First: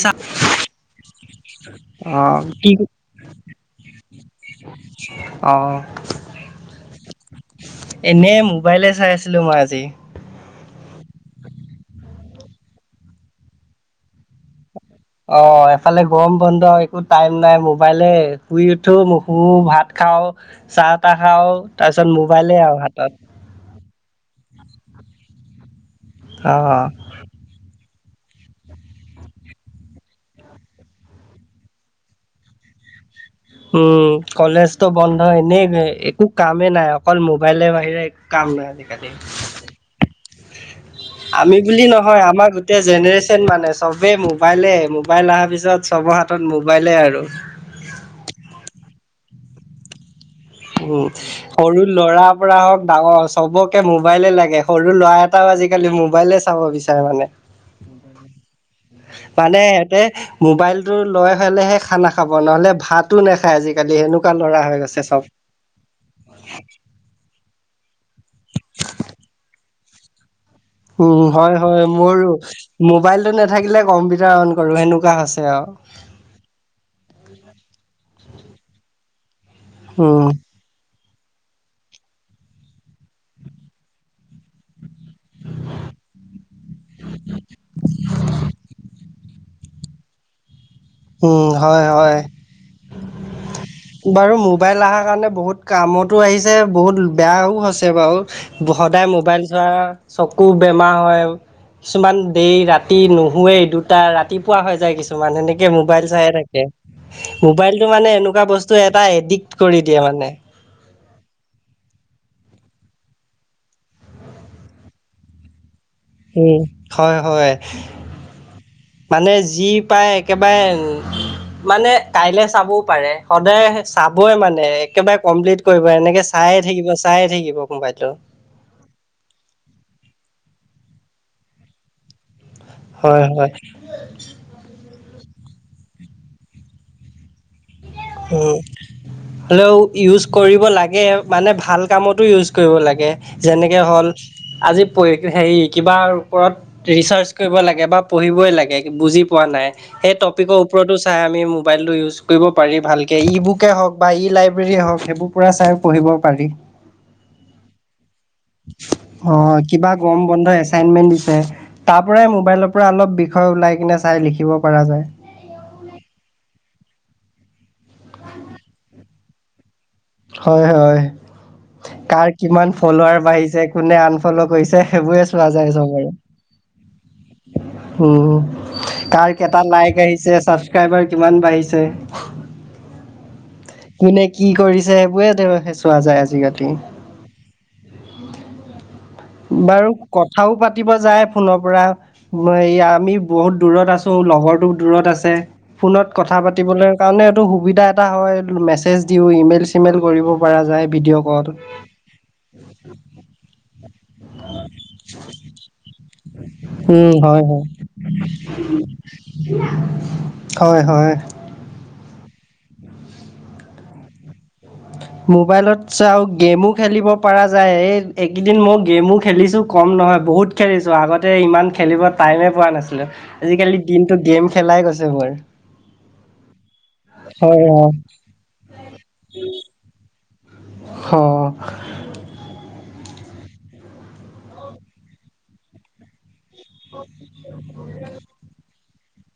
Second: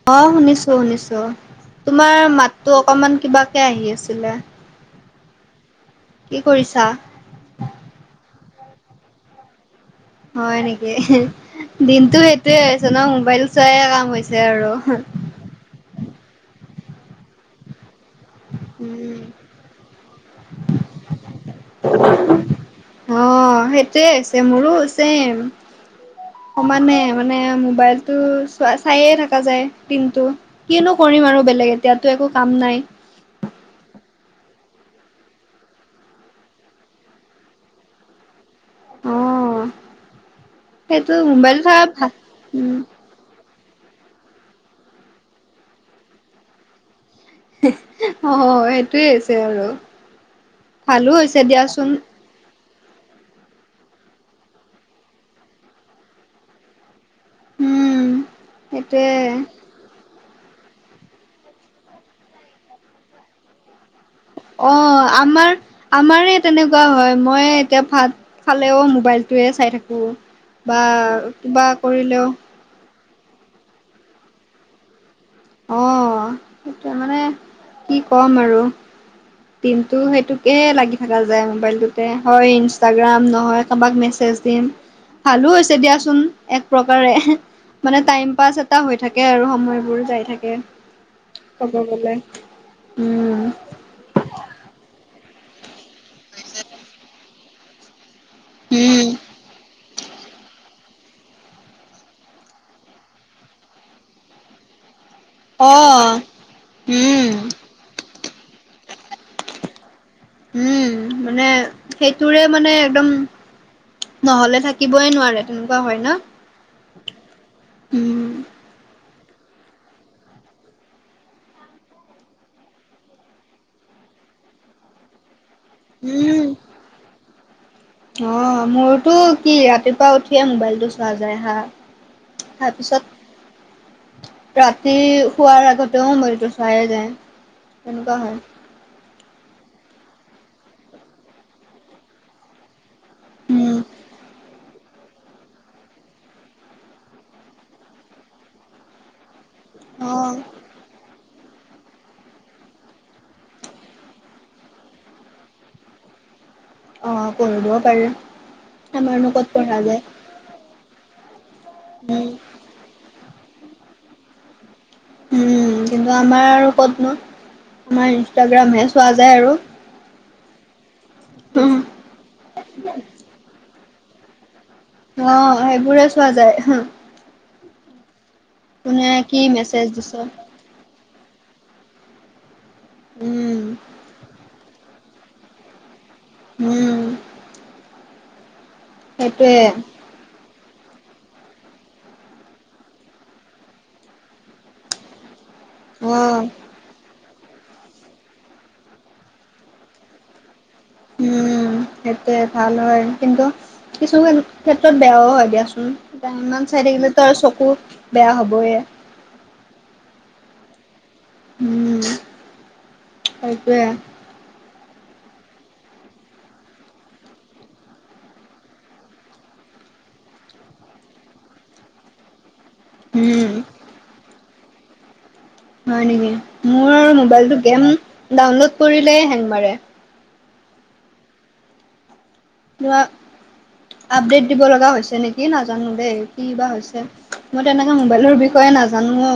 অ, শুনিছো-শুনিছো, তোমাৰ অ', মাতটো অকণমান কিবাকে আহি আছিলে। অহ ', কি কৰিছা? এনে মোবাইলে চাই আছিলো মই আজি। হয় নেকি? দিনটো সেইটোৱে হৈছে ন মোবাইল চোৱাই কাম হৈছে আৰু হু। অ, এফালে গৰম বন্ধ একো টাইম নাই মোবাইলে শুই উঠো উম মশু ভাত খাও চাহ তাহ খাও তাৰ পিছত মোবাইলে আৰু। হাতত অ, সেইটোৱে হৈছে মোৰো চেম, অ। সমানে। মানে মোবাইলতটো চোৱা চাইে থকা যায় দিনটো। কিনো কৰিম আৰু বেলেগ এতিয়াতো একো কাম নাই। উম, কলেজতো বন্ধ এনেই একো কামেই নাই অকল মোবাইলে বাহিৰে একো কাম নাই। অ সেইটো আমি মোবাইল থকা বুলি ভাল নহয় আমাৰ উম গোটেই জেনেৰেচন মানে চবেই মোবাইলে মোবাইল অহাৰ পিছত চবৰ হাতত মোবাইলে আৰু অ, সেইটোৱে হৈছে আৰু। উম, ভালো হৈছে সৰু দিয়াচোন ল'ৰা। পৰা হক ডাঙৰ চবকে মোবাইলে লাগে সৰু ল'ৰা এটাও আজিকালি মোবাইলে চাব বিচাৰে মানে। উম। সেইটোৱে মানে সিহঁতে মোবাইলটো লৈ হ'লেহে খানা খাব। নহ'লে ভাতো নাখায় আজি-কালি হেনো। অ আমাৰ আমাৰ এ তেনেকুৱা হয় মই এতিয়া ভাত ফালেও মোবাইলটোৱে চাই থাকো। উম, হয় - হয় মোৰো মোবাইল তো নাথাকিলে কম্পিউটাৰ অন কৰো সেনেকুৱা হৈছে আৰু। অ, সেইটোৱে মানে কি ক'ম আৰু দিনটো উম। সেইটো। একে লাগি থকা যায় মোবাইলটোতে হয় ইনষ্টাগ্ৰাম নহয় কাৰোবাক মেছেজ দিম। ভালো হৈছে দিয়াচোন এক প্ৰকাৰে। মানে টাইম পাছ এটা হৈ থাকে আৰু সময়বোৰ যাই থাকে। উম, হয়, ক'ব গলে, হয়। উম। বাৰু মোবাইল আহাৰ কাৰণে বহুত কামতো আহিছে, বহুত বেয়াও হৈছে বাৰু। উম, সদায় মোবাইল চোৱা, চকু বে বেমাৰ হয়। কিছুমান দেৰি ৰাতি নুশোৱেই, দুটা ৰাতিপুৱা হৈ যায় কিছুমান সেনে মোবাইল অ', চাই থাকে। উম। মোবাইলটো মানে এনেকুৱা বস্তু এটা এডিক্ট কৰি দিয়ে মানে। উম মানে সেইটোৰে মানে একদম নহ'লে থাকিবই নোৱাৰে তেনেকুৱা হয় ন? উম হয়, হয়। উম মানুহে যি পায় একেবাৰে মানে কাইলে চাবও পাৰে, সদায় চাবই মানে একেবাৰে কমপ্লিট কৰিব এনেকে চায়ে উম থাকিব চায়ে থাকিব মবাইলটো। অ মোৰতো কি ৰাতিপুৱা উঠিয়ে মোবাইলটো চোৱা যায় হা। তাৰ হয় হয় পিছত ৰাতি শোৱাৰ আগতেও মবাইলটো চোৱায়ে যায়। তেনেকুৱা হয় উম। হ'লেও ইউজ কৰিব লাগে। মানে ভাল কামতো ইউজ কৰিব লাগে। উম যেনেকে হ'ল আজি প হেৰি কিবা ওপৰত ৰিচাৰ্চ কৰিব লাগে বা পঢ়িবই লাগে বুজি পোৱা নাই, অ সেই টপিকৰ ওপৰতো চাই আমি মোবাইলটো ইউজ কৰিব পাৰি ভালকে ই বুকে হওঁক বা ই লাইব্ৰেৰীয়ে হওঁক সেইবোৰ পৰা চাই পঢ়িব পাৰি। অ পঢ়িবও পাৰি। আমাৰনো অ ক'ত পঢ়া কিবা যায় গৰম বন্ধ এচাইনমেন্ট দিছে তাৰ উম পৰাই মোবাইলৰ পৰা অলপ বিষয় ওলাই কিনে চাই লিখিব পৰা যায়। উম কিন্তু আমাৰ আৰু ক'তনো? আমাৰ ইনষ্টাগ্ৰামহে চোৱা যায় আৰু। হয়, হয়। কাৰ কিমান ফলোৱাৰ বাঢ়িছে, কোনে আনফল' কৰিছে সেইবোৰে অ চোৱা যায় চব সেইবোৰে আৰু চোৱা যায় উম। কোনে কাৰ কি কেইটা মেছেজ লাইক দিছে আহিছে, চাবছক্ৰাইবাৰ কিমান বাঢ়িছে উম। কোনে কি কৰিছে সেইবোৰে তেঁওলোকে চোৱা যায় আজি উম। সেইটোৱে বাৰু কথাও পাতিব যায় ফোনৰ পৰা। এ আমি বহুত দূৰত আছো লগৰটো দূৰত আছে, ফোনত কথা অ', পাতিবলে কাৰণে এইটো সুবিধা এটা হয়। মেছেজ দিওঁ, ইমেইল-চিমেইল কৰিব পৰা যায়। ভিডিঅ' কল উম, সেইটোৱে ভাল হয় কিন্তু কিছুমান ক্ষেত্ৰত বেয়াও হয় দিয়াচোন। ইমান চাই উম থাকিলেটো আৰু হয় হয় চকু বেয়া হ'বই। হয়, হয়। উম, সেইটোৱে। মোবাইলত চাও, গেমো খেলিব পৰা যায়। এই এইকেইদিন মই গেমো খেলিছোঁ। কম নহয় বহুত খেলিছো। আগতে ইমান খেলিব টাইমে পোৱা নাছিল উম, আজি-কালি দিনটোত গেম খেলাই গৈছে মোৰ। হয় নেকি? মোৰ মবাইলটোত হয় গেম হয় ডাউনলোড কৰিলেই হেং মাৰে। হঅ। আপডেট দিব লগা হৈছে নেকি, নাজানো দেই। কি বা হৈছে? মই তেনেকৈ মোবাইলৰ বিষয়ে নাজানোও।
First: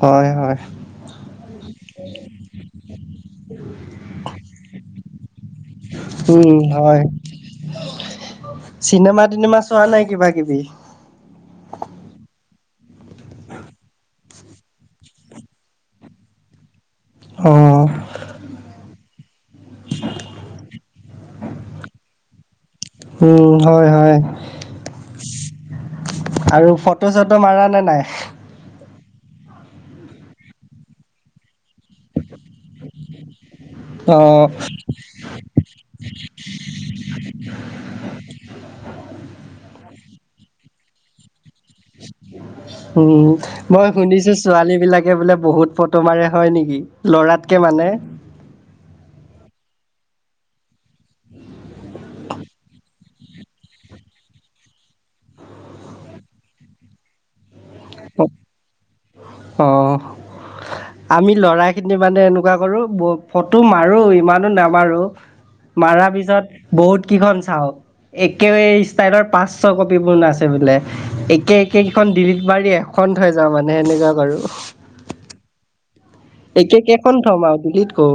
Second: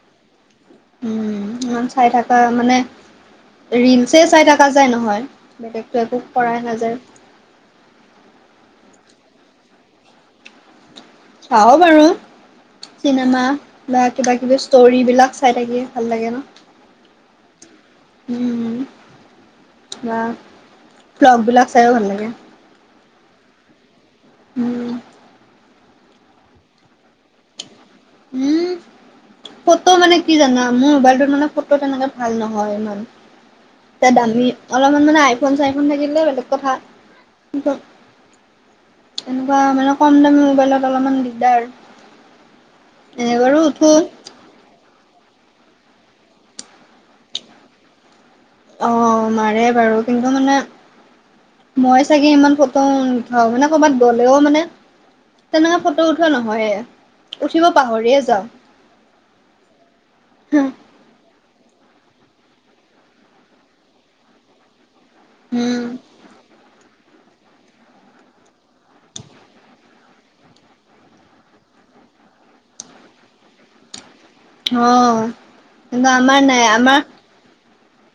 হয়, হয়। উম ইমান চাই থকা মানে ৰিলছেই চাই থকা যায় নহয়, বেলেগটো একো কৰাই নাযায়। চিনেমা-টিনেমা চোৱা নাই কিবা কিবি? চাও বাৰু চিনেমা বাত' কিবা কিবি ষ্টৰিবিলাক চাই থাকিয় ভাল লাগে ন। অঁ উম বা ফ্লগ বিলাক চাইও ভাল লাগে। উম হয় হয়। উম! আৰু ফটো চটো মাৰা নে নাই? উম! ফটো মানে কি জানা, মোৰ মোবাইলটোত মানে ফটো তেনেকে ভাল নহয় ইমান। এ অঁ দামী অলপমান মানে আইফোন চাইফোন থাকিলে বেলেগ কথা এনেকুৱা মানে কম দামি মোবাইলত অলপমান দিগদাৰ। উম এনে বাৰু মই উঠো শুনিছোঁ ছোৱালী বিলাকে বোলে বহুত ফটো মাৰে হয় নেকি? লৰাতকে মানে। অ মাৰে বাৰু, কিন্তু মানে মই চাগে ইমান ফটো নুথাও, মানে কৰ'বাত গ'লেও মানে তেনেকে ফটো উঠোৱা নহয়ে। উঠিব পাহৰি হ, হ। আমি ল'ৰাখিনি মানে এনেকুৱা কৰোঁ, ফটো মাৰোঁ, ইমানো নামাৰোঁ। উম মাৰাৰ পিছত বহুত কিখন চাওঁ। একে ষ্টাইলৰ পাঁচ ছ কপি বন আছে বোলে, একে একে কেইখন দিলিট মাৰী খন হৈ যাওঁ মানে সেনেকুৱা কৰু। অ কিন্তু আমাৰ নাই একে আমাৰ কেখন থম আৰু দিল্লট কোও।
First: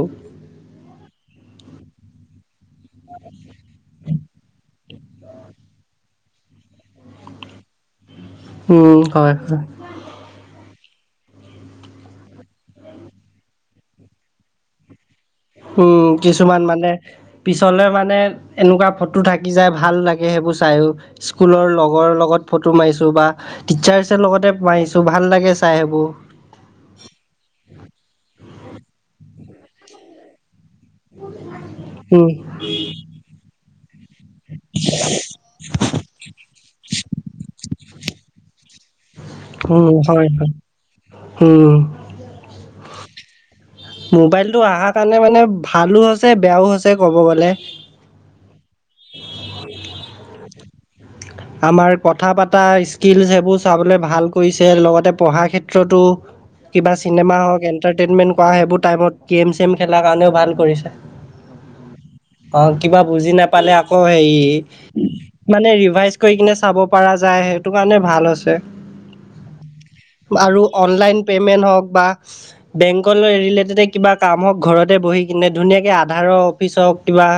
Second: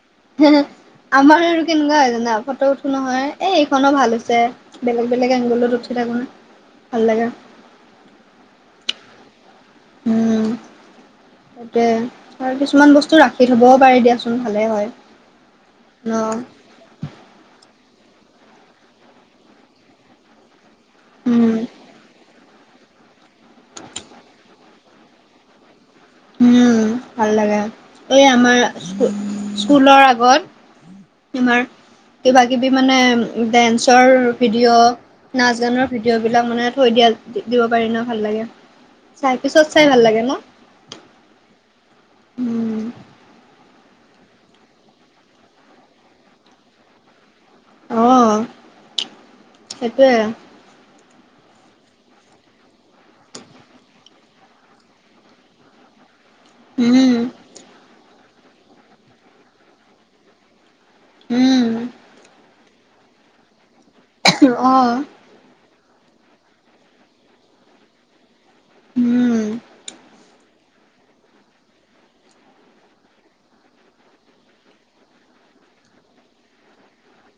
আমাৰ আৰু কেনেকুৱা হয় জানা? ফটো উঠো নহয় এ এইখনো ভাল হৈছে, বেলেগ বেলেগ এংগলত উঠি থাকোঁ না ভাল লাগে। হুম হয় হয়। তাকে আৰু কিছুমান বস্তু ৰাখি থ'বও পাৰে দিয়াচোন, ভালে হয়। হুম ন। কিছুমান মানে পিছলৈ মানে' এনেকুৱা ফটো থাকি যায় ভাল লাগে সেইবোৰ চায়ো। উম স্কুলৰ লগৰ লগত ফটো মাৰিছো বা, টিচাৰ্চ লগতে মাৰিছো ভাল লাগে চাই সেইবোৰ। উম ভাল লাগে। এই আমাৰ স্কুলৰ আগত, তোমাৰ উম কিবা কিবি মানে ডেন্সৰ ভিডিঅ' নাচ গানৰ ভিডিঅ' বিলাক মানে থৈ দিয়া দিব পাৰি ন, ভাল লাগে। চাই পিছত চাই ভাল লাগে ন? হুম, উম মোবাইলটো অহাৰ কাৰণে মানে ভালো হৈছে, বেয়াও হৈছে, ক'ব গ'লে। অ সেইটোৱে আমাৰ কথা পতা স্কিলছ সেইবোৰ চাবলে ভাল কৰিছে লগতে পঢ়াৰ ক্ষেত্ৰতো কিবা উম চিনেমা হওক এটাৰটেইনমেন্ট কৰা সেইবোৰ টাইমত গেম চেম খেলাৰ কাৰণেও ভাল কৰিছে উম অ কিবা বুজি নাপালে আকৌ হেৰি অ মানে ৰিভাইজ কৰি কিনে চাব পৰা যায়, সেইটো কাৰণে ভাল আছে। উম আৰু অনলাইন পেমেন্ট হওঁক বা, বেংকলৈ ৰিলেটেডে কিবা কাম হওঁক, ঘৰতে বহি কিনে ধুনীয়াকে আধাৰৰ অফিচ হওক কিবা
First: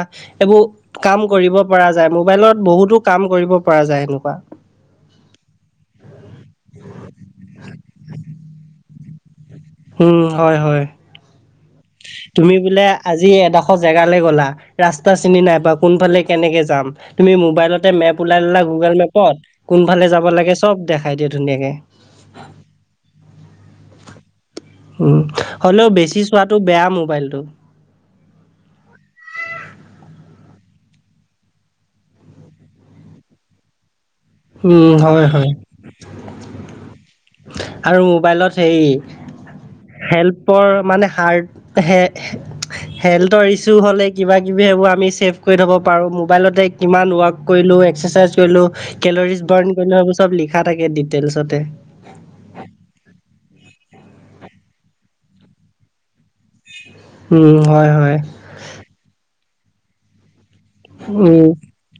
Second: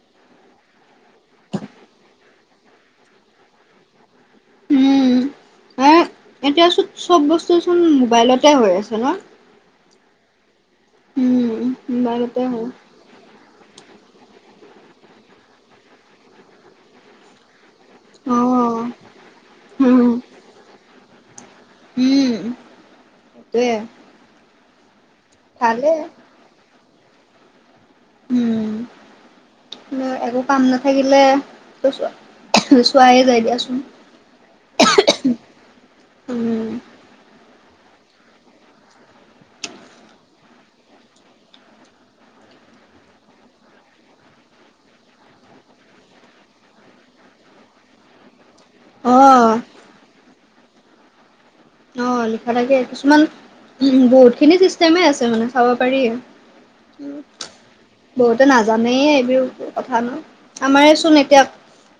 এইবোৰ কাম কৰিব পৰা যায়, মোবাইলত বহুতো কাম কৰিব পৰা যায় সেনেকুৱা। উম আৰু এতিয়া চোন চব বস্তুচোন মোবাইলতে হৈ আছে ন উম হয় হয় উম মোবাইলতে তুমি হয় বোলে আজি এডখৰ জেগালে গ'লা ৰাস্তা চিনি নাই পোৱা কোনফালে কেনেকে যাম তুমি মোবাইলত তে মেপ অ উলাই ললা গুগল মেপত কোনফালে উম যাব লাগে চব দেখাই দিয়ে ধুনীয়াকে উম সেইটোৱে উম হ'লেও ভালে বেছি চোৱাটো বেয়া মোবাইলটো উম উম একো কাম নাথাকিলে এ চোৱা চোৱাই যায় দিয়াচোন উম হয় হয় উম, আৰু মোবাইলত সেই হেল্পৰ মানে হাৰ্ট হে হে হেলটৰ ইছু হলে কিবা কিবি সেইবোৰ আমি চেভ কৰি থব পাৰো মবাইল কিমান ৱাক কৰিলো এক্সাৰচাইজ কৰিলো কলৰীচ অ', ড্ৰন কৰিলো এইবোৰ চব লিখা থাকে ডিটেলছতে অ লিখা থাকে কিছুমান বহুতখিনি চিষ্টেমে আছে মানে চাব পাৰি উম হয় হয় বহুতে নাজানেই এইবোৰ কথা ন আমাৰেচোন উম এতিয়াক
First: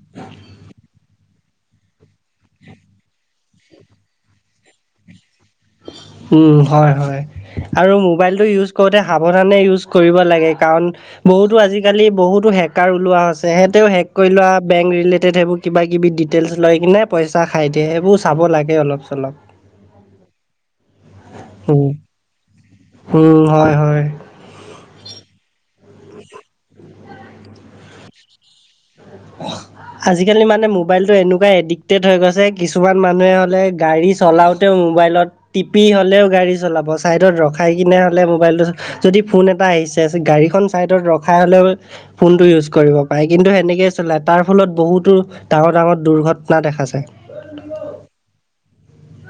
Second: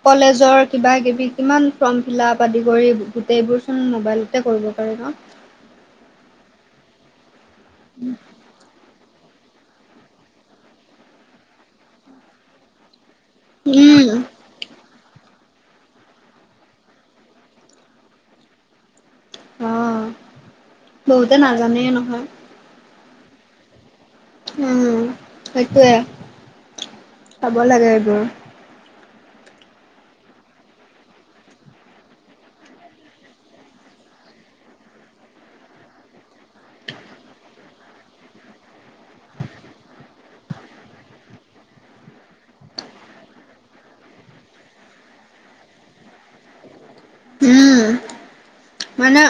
কলেজৰ কিবা কিবি কিমান ফৰ্ম ফিলাপ আদি কৰি গোটেইবোৰ চোন মোবাইল তে কৰিব পাৰে ন। উম, হয়, হয় আৰু মোবাইলটো ইউজ। কৰোতে সাৱধানে ইউজ কৰিব লাগে কাৰণ বহুতো আজিকালি বহুতো হেকাৰ ওলোৱা হৈছে। তেহেতেও উম, হেক কৰি লোৱা বেংক ৰিলেটেড সেইবোৰ কিব কিবি ডিটেইলছ লৈ কিনে পইচা খাই দিয়ে সেইবোৰ চাব লাগে অলপ চলপ অ বহুতে নাজানেই নহয় উ হয় হয় উম সেইটোৱে চাব লাগে এইবোৰ [unintelligible] আজিকালি মানে মোবাইলটো এনেকুৱা এডিক্টেড হৈ গৈছে কিছুমান মানুহে হলে গাড়ী চলাও তেউ মোবাইলত টিপি হ'লেও গাড়ী চলাব চাইডত ৰখাই কিনে হ'লে মোবাইলটো যদি ফোন এটা আহিছে গাড়ীখন চাইডত ৰখাই হলেও ফোন টো ইউজ কৰিব পাৰে কিন্তু সেনেকে। চলাই তাৰ ফলত বহুতো ডাঙৰ ডাঙৰ দুৰ্ঘটনা দেখা যায়। উম, [unintelligible] মানে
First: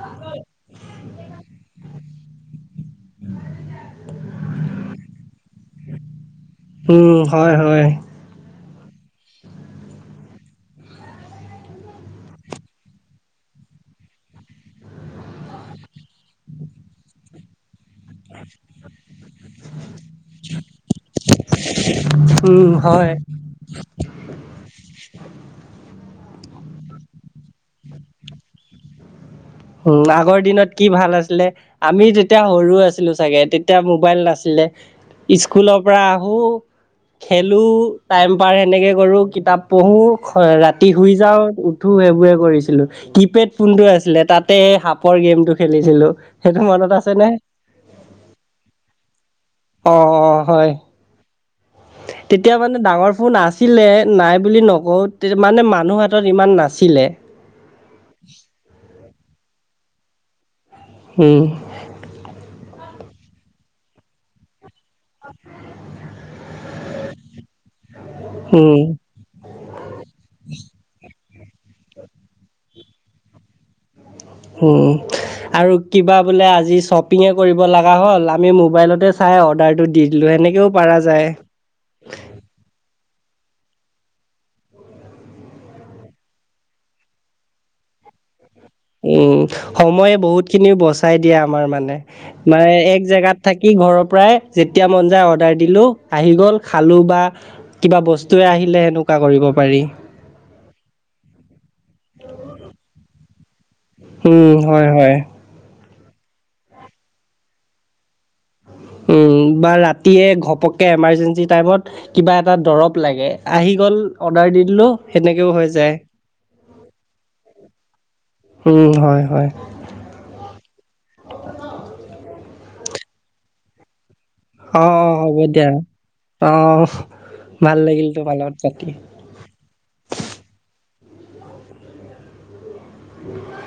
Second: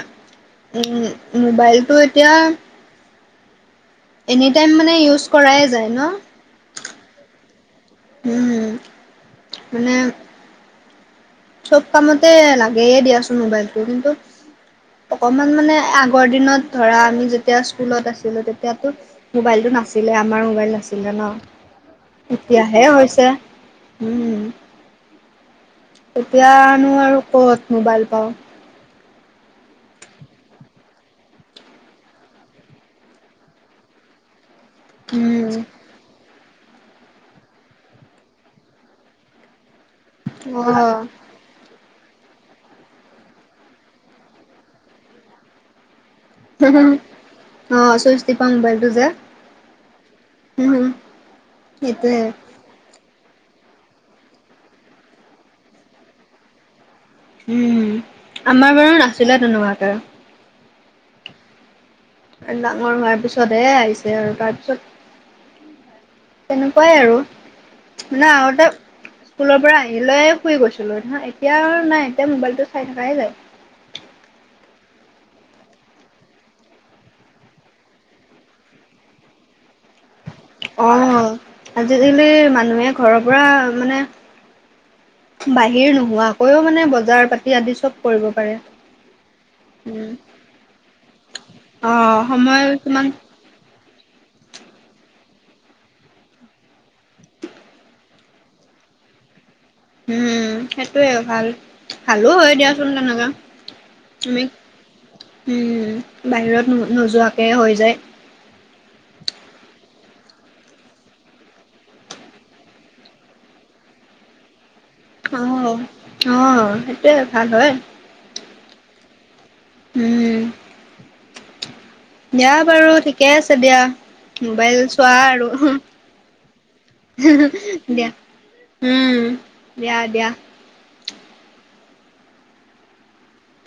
উম মোবাইলটো এতিয়া। এনি টাইম মানে ইউজ কৰাই যায় ন। উম, হয়, হয়। উম, মানে। চব কামতে লাগেই দিয়াচোন মোবাইলটো কিন্তু। অকমান মানে আগৰ দিনত ধৰা আমি যেতিয়া স্কুলত আছিলো তেতিয়াতো। মোবাইলটো নাছিলে আমাৰ মোবাইল নাছিলে ন উম এতিয়াহে হয় হৈছে। উম। তেতিয়া নো আৰু কত মোবাইল পাওঁ। উম আগৰ দিনত। কি ভাল আছিলে আমি যেতিয়া সৰু আছিলো চাগে তেতিয়া মোবাইল নাছিলে। উম, স্কুলৰ পৰা আহোঁ। খেলো টাইম পাৰ সেনেকে কৰো কিতাপ পঢ়ো খ ৰাতি অ', শুই যাওঁ। টো সেইবোৰে কৰিছিলো কিপেড ফোনটো আছিলে তাতে সাপৰ গেমটো খেলিছিলো। সেইটো মনত আছে নে? অ চুইচ টিপা মোবাইলটো যে। অ, অ, হয়। সেইটোয়ে। তেতিয়া মানে ডাঙৰ ফোন আছিলে নাই বুলি নকওঁ তেতে মানে মানুহ হাতত ইমান নাছিলে। উম আমাৰ বাৰু নাছিলে তেনেকুৱাকে হুম। ডাঙৰ হোৱাৰ পিছতহে আহিছে আৰু তাৰপিছত। [unintelligible] তেনেকুৱাই আৰু মানে আগতে। উম। স্কুলৰ পৰা আহি লৈৱে শুই গৈছিলোঁ না এতিয়াও নাই এতিয়া মোবাইলটো চাই থকাই যায়। উম। আৰু কিবা বোলে আজি শ্বপিংঙে কৰিব লাগা হ'ল আমি মোবাইলতে চাই অৰ্ডাৰটো দি দিলো হেনেক অ আজিকালি মানুহে ঘৰৰ পৰা মানে। বাহিৰ নোহোৱাকৈও মানে বজাৰ পাতি আদি চব কৰিব পাৰে। উম উম, সময়ে বহুত খিনি বচাই দিয়ে আমাৰ মানে অ' সময় মানে এক কিমান জেগাত। থাকি ঘৰৰ পৰাই যেতিয়া মন যায় অৰ্ডাৰ দিলো আহি গ'ল খালো বা কিবা বস্তুৱে আহিলে সেনেকুৱা কৰিব পাৰি। উম সেইটোয়ে ভাল ভালো হয় দিয়াচোন তেনেকা। তুমি উম, হয়, হয়। উম বাহিৰত নো নোযোৱাকে হৈ যায়। উম বা ৰাতিয়ে ঘপককে এমাৰ্জেঞ্চি টাইমত। কিবা এটা দৰৱ লাগে। আহি গ'ল অৰ্ডাৰ দি দিলোঁ অঁ, অঁ সেইটোৱে ভাল হ'য়। উম, হ'য় হ'য়। হুঁম। দিয়া বাৰু ঠিকে আছে দিয়া অ', মোবাইল চোৱা অ', হ'ব আৰু। দিয়া অ', ভাল লাগিল দিয়া তোমাৰ লগত পাতি। উম দিয়া দিয়া। [unintelligible]